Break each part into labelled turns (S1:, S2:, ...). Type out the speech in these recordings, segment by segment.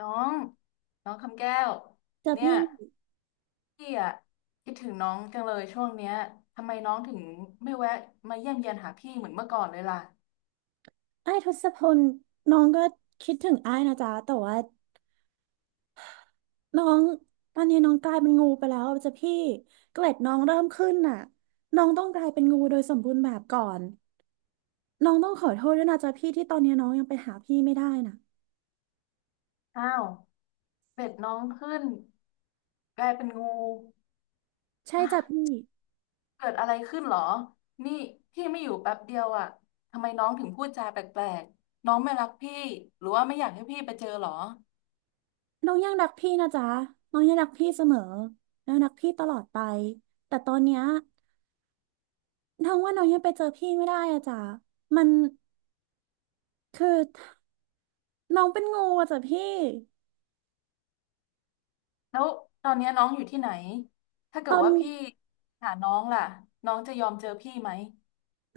S1: น้องน้องคำแก้ว
S2: เจอ
S1: เนี่ย
S2: พี่
S1: พี่อะคิดถึงน้องจังเลยช่วงเนี้ยทำไมน้องถึงไม่แวะมาเยี่ยมเยียนหาพี่เหมือนเมื่อก่อนเลยล่ะ
S2: อ้ายทศพลน้องก็คิดถึงอ้ายนะจ๊ะแต่ว่าน้องตอนนี้น้องกลายเป็นงูไปแล้วเจอพี่เกล็ดน้องเริ่มขึ้นน่ะน้องต้องกลายเป็นงูโดยสมบูรณ์แบบก่อนน้องต้องขอโทษด้วยนะจ๊ะพี่ที่ตอนนี้น้องยังไปหาพี่ไม่ได้น่ะ
S1: อ้าวเบ็ดน้องขึ้นกลายเป็นงู
S2: ใช่
S1: อ่ะ
S2: จ้ะพี่
S1: เกิดอะไรขึ้นเหรอนี่พี่ไม่อยู่แป๊บเดียวอะทำไมน้องถึงพูดจาแปลกๆน้องไม่รักพี่หรือว่าไม่อยากให้พี่ไปเจอเหรอ
S2: น้องยังรักพี่นะจ๊ะน้องยังรักพี่เสมอน้องรักพี่ตลอดไปแต่ตอนเนี้ยน้องว่าน้องยังไปเจอพี่ไม่ได้อะจ๊ะมันคือน้องเป็นงูอะจ๊ะพี่
S1: แล้วตอนเนี้ยน้องอยู่ที่ไหนถ้าเกิ
S2: ตอ
S1: ด
S2: น
S1: ว่า
S2: นี้
S1: พี่หาน้องล่ะ น้องจะยอมเจอพี่ไหม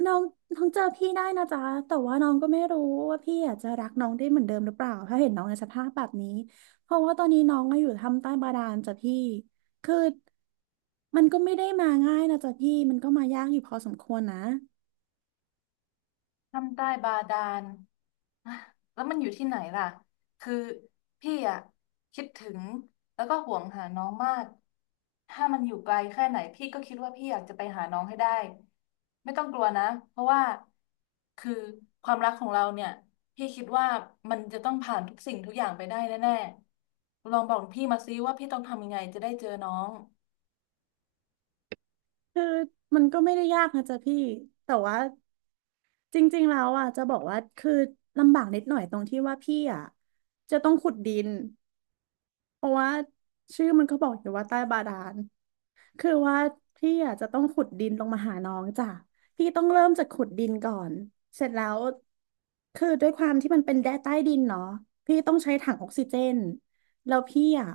S2: น้องน้องเจอพี่ได้นะจ๊ะแต่ว่าน้องก็ไม่รู้ว่าพี่อาจจะรักน้องได้เหมือนเดิมหรือเปล่าถ้าเห็นน้องในสภาพแบบนี้เพราะว่าตอนนี้น้องก็อยู่ทำใต้บาดาลจ้ะพี่คือมันก็ไม่ได้มาง่ายนะจ๊ะพี่มันก็มายากอยู่พอสมควรนะ
S1: ถ้ำใต้บาดาล อ่ะแล้วมันอยู่ที่ไหนล่ะคือพี่อ่ะคิดถึงแล้วก็ห่วงหาน้องมาก ถ้ามันอยู่ไกลแค่ไหนพี่ก็คิดว่าพี่อยากจะไปหาน้องให้ได้ ไม่ต้องกลัวนะ เพราะว่าคือความรักของเราเนี่ยพี่คิดว่ามันจะต้องผ่านทุกสิ่งทุกอย่างไปได้แน่ๆลองบอกพี่มาซิว่าพี่ต้องทำยังไงจะได้เจอน้อง
S2: คือมันก็ไม่ได้ยากนะจ๊ะพี่แต่ว่าจริงๆแล้วอ่ะจะบอกว่าคือลำบากนิดหน่อยตรงที่ว่าพี่อ่ะจะต้องขุดดิน เพราะว่าชื่อมันก็บอกอยู่ว่าใต้บาดาลคือว่าพี่อาจจะต้องขุดดินลงมาหาน้องจ้ะพี่ต้องเริ่มจากขุดดินก่อนเสร็จแล้วคือด้วยความที่มันเป็นแดนใต้ดินเนาะพี่ต้องใช้ถังออกซิเจนแล้วพี่อ่ะ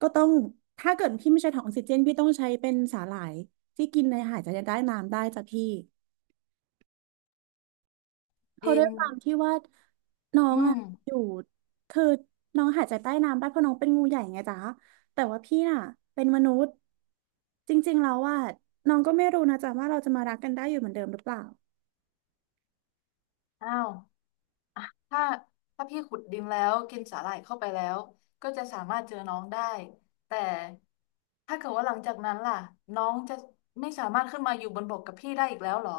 S2: ก็ต้องถ้าเกิดพี่ไม่ใช้ถังออกซิเจนพี่ต้องใช้เป็นสาหร่ายที่กินในอาหารจะได้น้ำได้จ้ะพี่ เพราะ
S1: ดิ
S2: ด้ว
S1: น
S2: ยความที่ว่าน้อ
S1: อื
S2: งอ่ะ
S1: ม
S2: อยู่คือน้องหายใจใต้น้ำได้เพราะน้องเป็นงูใหญ่ไงจ๊ะแต่ว่าพี่น่ะเป็นมนุษย์จริงๆแล้วว่าน้องก็ไม่รู้นะจ๊ะว่าเราจะมารักกันได้อยู่เหมือนเดิมหรือเปล่า
S1: อ้าว ถ้าถ้าพี่ขุดดินแล้วกินสาหร่ายเข้าไปแล้วก็จะสามารถเจอน้องได้แต่ถ้าเกิดว่าหลังจากนั้นล่ะน้องจะไม่สามารถขึ้นมาอยู่บนบกกับพี่ได้อีกแล้วเหรอ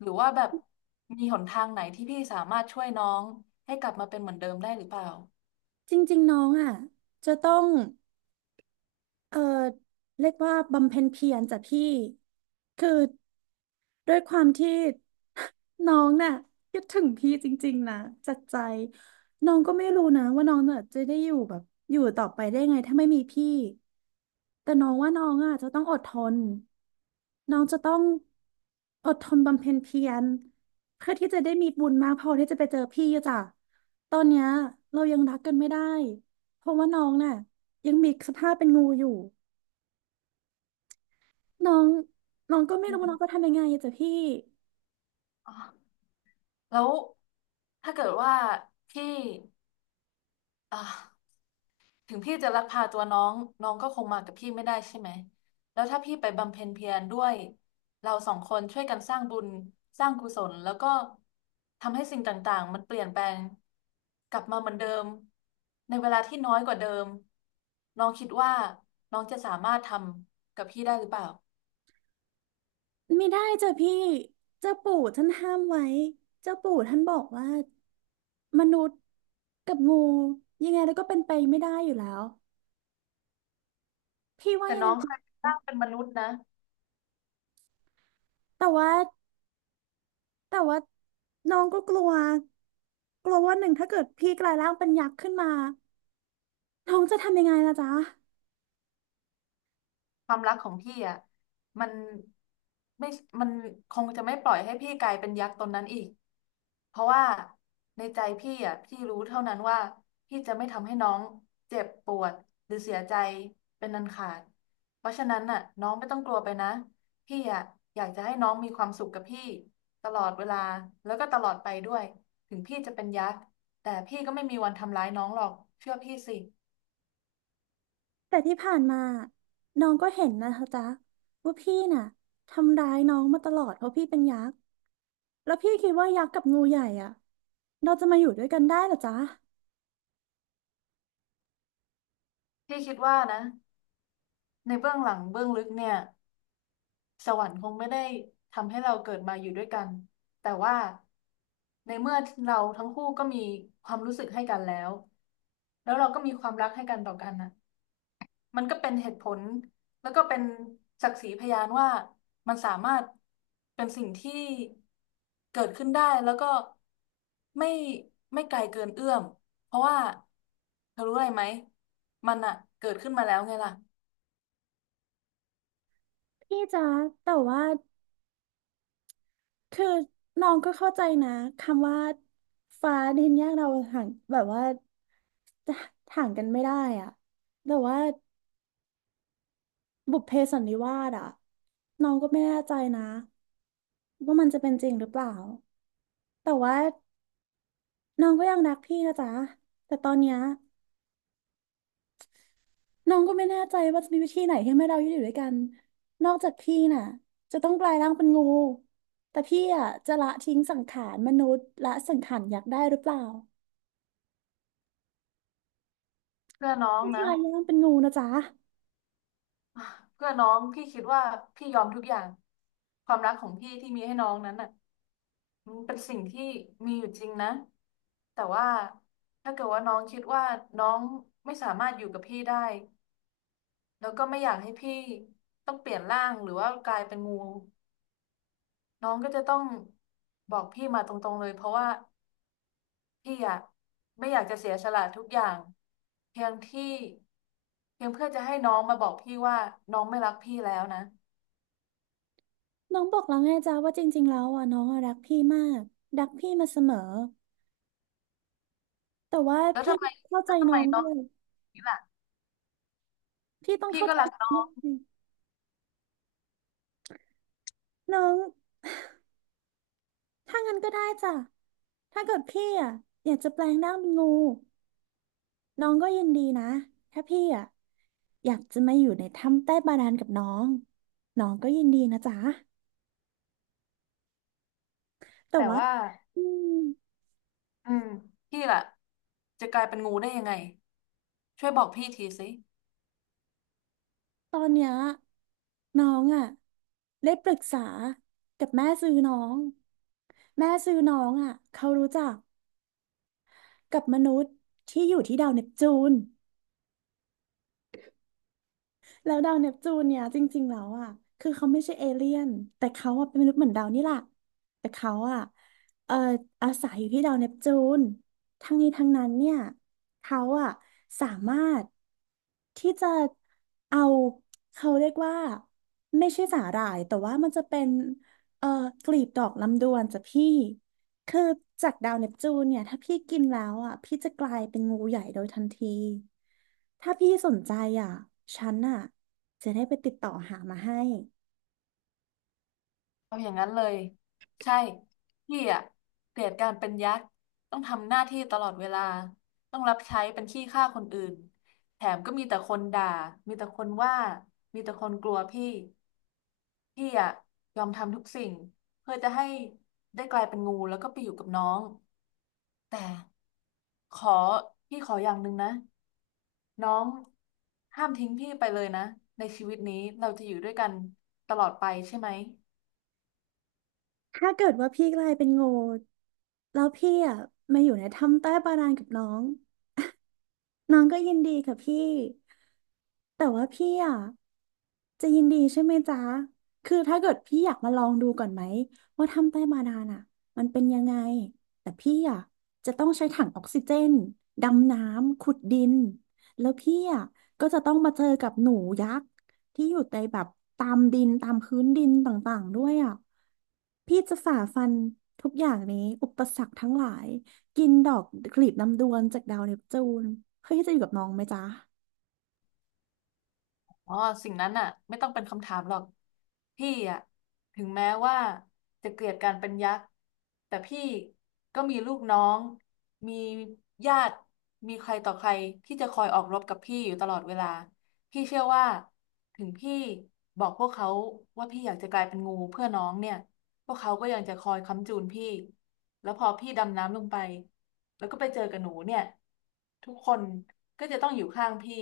S1: หรือว่าแบบมีหนทางไหนที่พี่สามารถช่วยน้องให้กลับมาเป็นเหมือนเดิมได้หรือเปล่า
S2: จริงๆน้องอ่ะจะต้องเออเรียกว่าบำเพ็ญเพียรจ้ะพี่คือด้วยความที่น้องน่ะคิดถึงพี่จริงๆนะจัดใจน้องก็ไม่รู้นะว่าน้องน่ะจะได้อยู่แบบอยู่ต่อไปได้ไงถ้าไม่มีพี่ แต่น้องว่าน้องอ่ะจะต้องอดทนน้องจะต้องอดทนบำเพ็ญเพียรเพื่อที่จะได้มีบุญมากพอที่จะไปเจอพี่อะจ้ะตอนเนี้ยเรายังรักกันไม่ได้เพราะว่าน้องน่ะยังมีสภาพเป็นงูอยู่น้องน้องก็ไม่รู้ว่าน้องจะทำยังไงอะจ้ะพี่
S1: อ๋อแล้วถ้าเกิดว่าพี่อ่า ถึงพี่จะลักพาตัวน้องน้องก็คงมากับพี่ไม่ได้ใช่ไหมแล้วถ้าพี่ไปบำเพ็ญเพียรด้วยเราสองคนช่วยกันสร้างบุญสร้างกุศลแล้วก็ทำให้สิ่งต่างๆมันเปลี่ยนแปลงกลับมาเหมือนเดิมในเวลาที่น้อยกว่าเดิมน้องคิดว่าน้องจะสามารถทำกับพี่ได้หรือเปล่า
S2: ไม่ได้จ้ะพี่เจ้าปู่ท่านห้ามไว้เจ้าปู่ท่านบอกว่ามนุษย์กับงูยังไงแล้วก็เป็นไปไม่ได้อยู่แล้วพี่ว่า
S1: แต่
S2: ยัง
S1: น้
S2: ไง
S1: องเคยสร้างเป็นมนุษย์นะ
S2: แต่ว่า แต่ว่าน้องก็กลัวกลัวว่าหนึ่งถ้าเกิดพี่กลายร่างเป็นยักษ์ขึ้นมาน้องจะทำยังไงล่ะจ๊ะ
S1: ความรักของพี่อ่ะมันไม่มันคงจะไม่ปล่อยให้พี่กลายเป็นยักษ์ตนนั้นอีกเพราะว่าในใจพี่อ่ะพี่รู้เท่านั้นว่าพี่จะไม่ทำให้น้องเจ็บปวดหรือเสียใจเป็นอันขาดเพราะฉะนั้นน่ะน้องไม่ต้องกลัวไปนะพี่อ่ะอยากจะให้น้องมีความสุขกับพี่ตลอดเวลาแล้วก็ตลอดไปด้วยถึงพี่จะเป็นยักษ์แต่พี่ก็ไม่มีวันทำร้ายน้องหรอกเชื่อพี่สิ
S2: แต่ที่ผ่านมาน้องก็เห็นนะคะจ๊ะว่าพี่น่ะทำร้ายน้องมาตลอดเพราะพี่เป็นยักษ์แล้วพี่คิดว่ายักษ์กับงูใหญ่อ่ะเราจะมาอยู่ด้วยกันได้เหรอจ๊ะ
S1: พี่คิดว่านะในเบื้องหลังเบื้องลึกเนี่ย สวรรค์คงไม่ได้ทำให้เราเกิดมาอยู่ด้วยกัน แต่ว่าในเมื่อเราทั้งคู่ก็มีความรู้สึกให้กันแล้วแล้วเราก็มีความรักให้กันต่อกันนะมันก็เป็นเหตุผลแล้วก็เป็นศักดิ์ศรีพยานว่ามันสามารถเป็นสิ่งที่เกิดขึ้นได้แล้วก็ไม่ไม่ไกลเกินเอื้อมเพราะว่าเธอรู้อะไรไหมมันอะเกิดขึ้นมาแล้วไงล่ะ
S2: พี่จ๊ะแต่ว่าคือน้องก็เข้าใจนะคำว่าฟ้าดินแยกเราห่างแบบว่าจะห่างกันไม่ได้อ่ะแต่ว่า บุพเพสันนิวาสอะน้องก็ไม่แน่ใจนะว่ามันจะเป็นจริงหรือเปล่าแต่ว่าน้องก็ยังรักพี่นะจ๊ะแต่ตอนเนี้ยน้องก็ไม่แน่ใจว่าจะมีวิธีไหนที่ให้เราอยู่ด้วยกันนอกจากพี่น่ะจะต้องกลายร่างเป็นงูแต่พี่อะจะละทิ้งสังขารมนุษย์ละสังขารอยากได้หรือเปล่า
S1: เพื่อน้อง
S2: พี่ก
S1: นะ
S2: ลายร่างเป็นงูนะจ๊ะ
S1: อ่ะเพื่อน้องพี่คิดว่าพี่ยอมทุกอย่างความรักของพี่ที่มีให้น้องนั้นน่ะมันเป็นสิ่งที่มีอยู่จริงนะแต่ว่าถ้าเกิดว่าน้องคิดว่าน้องไม่สามารถอยู่กับพี่ได้แล้วก็ไม่อยากให้พี่ต้องเปลี่ยนร่างหรือว่ากลายเป็นงูน้องก็จะต้องบอกพี่มาตรงๆเลยเพราะว่าพี่อะไม่อยากจะเสียสละทุกอย่างเพียงที่เพียงเพื่อจะให้น้องมาบอกพี่ว่าน้องไม่รักพี่แล้วนะ
S2: น้องบอกแล้วไงจ๊ะว่าจริงๆแล้วอะน้องอะรักพี่มากรักพี่มาเสมอแต่ว่า
S1: แล้ว
S2: พี่
S1: ทำไม
S2: เข้า
S1: แล้
S2: ใจ
S1: วทำ
S2: น้
S1: ไม
S2: อง
S1: น้
S2: ด้
S1: อง
S2: วย
S1: นี่แหละ
S2: พี่ต้อง
S1: พี่
S2: เข้า
S1: ก็
S2: ใจ
S1: รักน้อ
S2: น้อง
S1: ง
S2: ด้วย น้องถ้างั้นก็ได้จ้ะ ถ้าเกิดพี่อ่ะอยากจะแปลงร่างเป็นงูน้องก็ยินดีนะ ถ้าพี่อ่ะอยากจะมาอยู่ในถ้ำใต้บาดาลกับน้องน้องก็ยินดีนะจ๊ะแต่
S1: แต่
S2: ว่า
S1: ว่า
S2: อืม
S1: อืมพี่ล่ะจะกลายเป็นงูได้ยังไงช่วยบอกพี่ทีสิ
S2: ตอนเนี้ยน้องอ่ะได้ปรึกษากับแม่ซื้อน้องแม่ซื้อน้องอ่ะเขารู้จักกับมนุษย์ที่อยู่ที่ดาวเนปจูน แล้วดาวเนปจูนเนี่ยจริงๆแล้วอ่ะคือเขาไม่ใช่เอเลี่ยนแต่เขาอ่ะเป็นมนุษย์เหมือนดาวนี่แหละแต่เขาอ่ะเอ่ออาศัยอยู่ที่ดาวเนปจูนทั้งนี้ทั้งนั้นเนี่ยเขาอ่ะสามารถที่จะเอาเขาเรียกว่าไม่ใช่สาหร่ายแต่ว่ามันจะเป็นเอ่อกลีบดอกลำดวนจ้ะพี่ คือจากดาวเนปจูนเนี่ยถ้าพี่กินแล้วอ่ะพี่จะกลายเป็นงูใหญ่โดยทันทีถ้าพี่สนใจอ่ะฉันอ่ะจะได้ไปติดต่อหามาให้
S1: เอาอย่างนั้นเลยใช่พี่อะเกลียดการเป็นยักษ์ต้องทำหน้าที่ตลอดเวลาต้องรับใช้เป็นขี้ข้าคนอื่นแถมก็มีแต่คนด่ามีแต่คนว่ามีแต่คนกลัวพี่พี่อะยอมทำทุกสิ่งเพื่อจะให้ได้กลายเป็นงูแล้วก็ไปอยู่กับน้อง แต่ขอพี่ขออย่างหนึ่งนะน้องห้ามทิ้งพี่ไปเลยนะในชีวิตนี้เราจะอยู่ด้วยกันตลอดไปใช่ไหม
S2: ถ้าเกิดว่าพี่กลายเป็นงูแล้วพี่อ่ะมาอยู่ในถ้ำใต้บาดาลกับน้อง น้องก็ยินดีค่ะพี่ แต่ว่าพี่อ่ะจะยินดีใช่ไหมจ๊ะ คือถ้าเกิดพี่อยากมาลองดูก่อนไหมว่าทำใต้บาดาลอ่ะมันเป็นยังไง แต่พี่อ่ะจะต้องใช้ถังออกซิเจนดำน้ำขุดดินแล้วพี่อ่ะก็จะต้องมาเจอกับหนูยักษ์ที่อยู่ในแบบตามดินตามพื้นดินต่างๆด้วยอ่ะพี่จะฝ่าฟันทุกอย่างนี้อุปสรรคทั้งหลาย กินดอกกลีบลำดวนจากดาวเนปจูนเพ้อี่จะอยู่กับน้องไหมจ๊ะ
S1: อ๋อสิ่งนั้นน่ะไม่ต้องเป็นคำถามหรอกพี่อะถึงแม้ว่าจะเกลียดการเป็นยักษ์แต่พี่ก็มีลูกน้องมีญาติมีใครต่อใครที่จะคอยออกรบกับพี่อยู่ตลอดเวลาพี่เชื่อว่าถึงพี่บอกพวกเขาว่าพี่อยากจะกลายเป็นงูเพื่อน้องเนี่ยพวกเขาก็ยังจะคอยค้ำจูนพี่ แล้วพอพี่ดำน้ำลงไปแล้วก็ไปเจอกับหนูเนี่ยทุกคนก็จะต้องอยู่ข้างพี่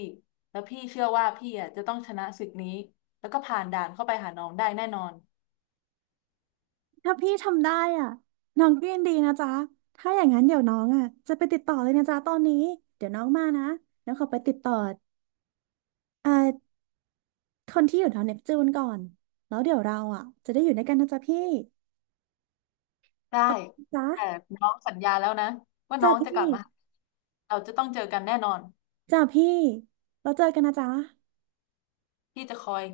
S1: แล้วพี่เชื่อว่าพี่อ่ะจะต้องชนะศึกนี้แล้วก็ผ่านด่านเข้าไปหาน้องได้แน่นอน
S2: ถ้าพี่ทำได้อ่ะน้องก็ยินดีนะจ๊ะถ้าอย่างนั้นเดี๋ยวน้องอ่ะจะไปติดต่อเลยนะจ๊ะตอนนี้ เดี๋ยวน้องมานะแล้วขอไปติดต่อเอ่อคนที่อยู่ดาวเนปจูนก่อนแล้วเดี๋ยวเราอ่ะจะได้อยู่ด้วยกันนะจ๊ะพี่
S1: ได้
S2: จ๊ะ
S1: แต่น้องสัญญาแล้วนะว่าน้
S2: จ้ะ
S1: องจะก
S2: พี่
S1: ลับมาหาเราจะต้องเจอกันแน่นอน
S2: จ้ะพี่เราเจอกันนะจ๊ะ
S1: พี่จะคอย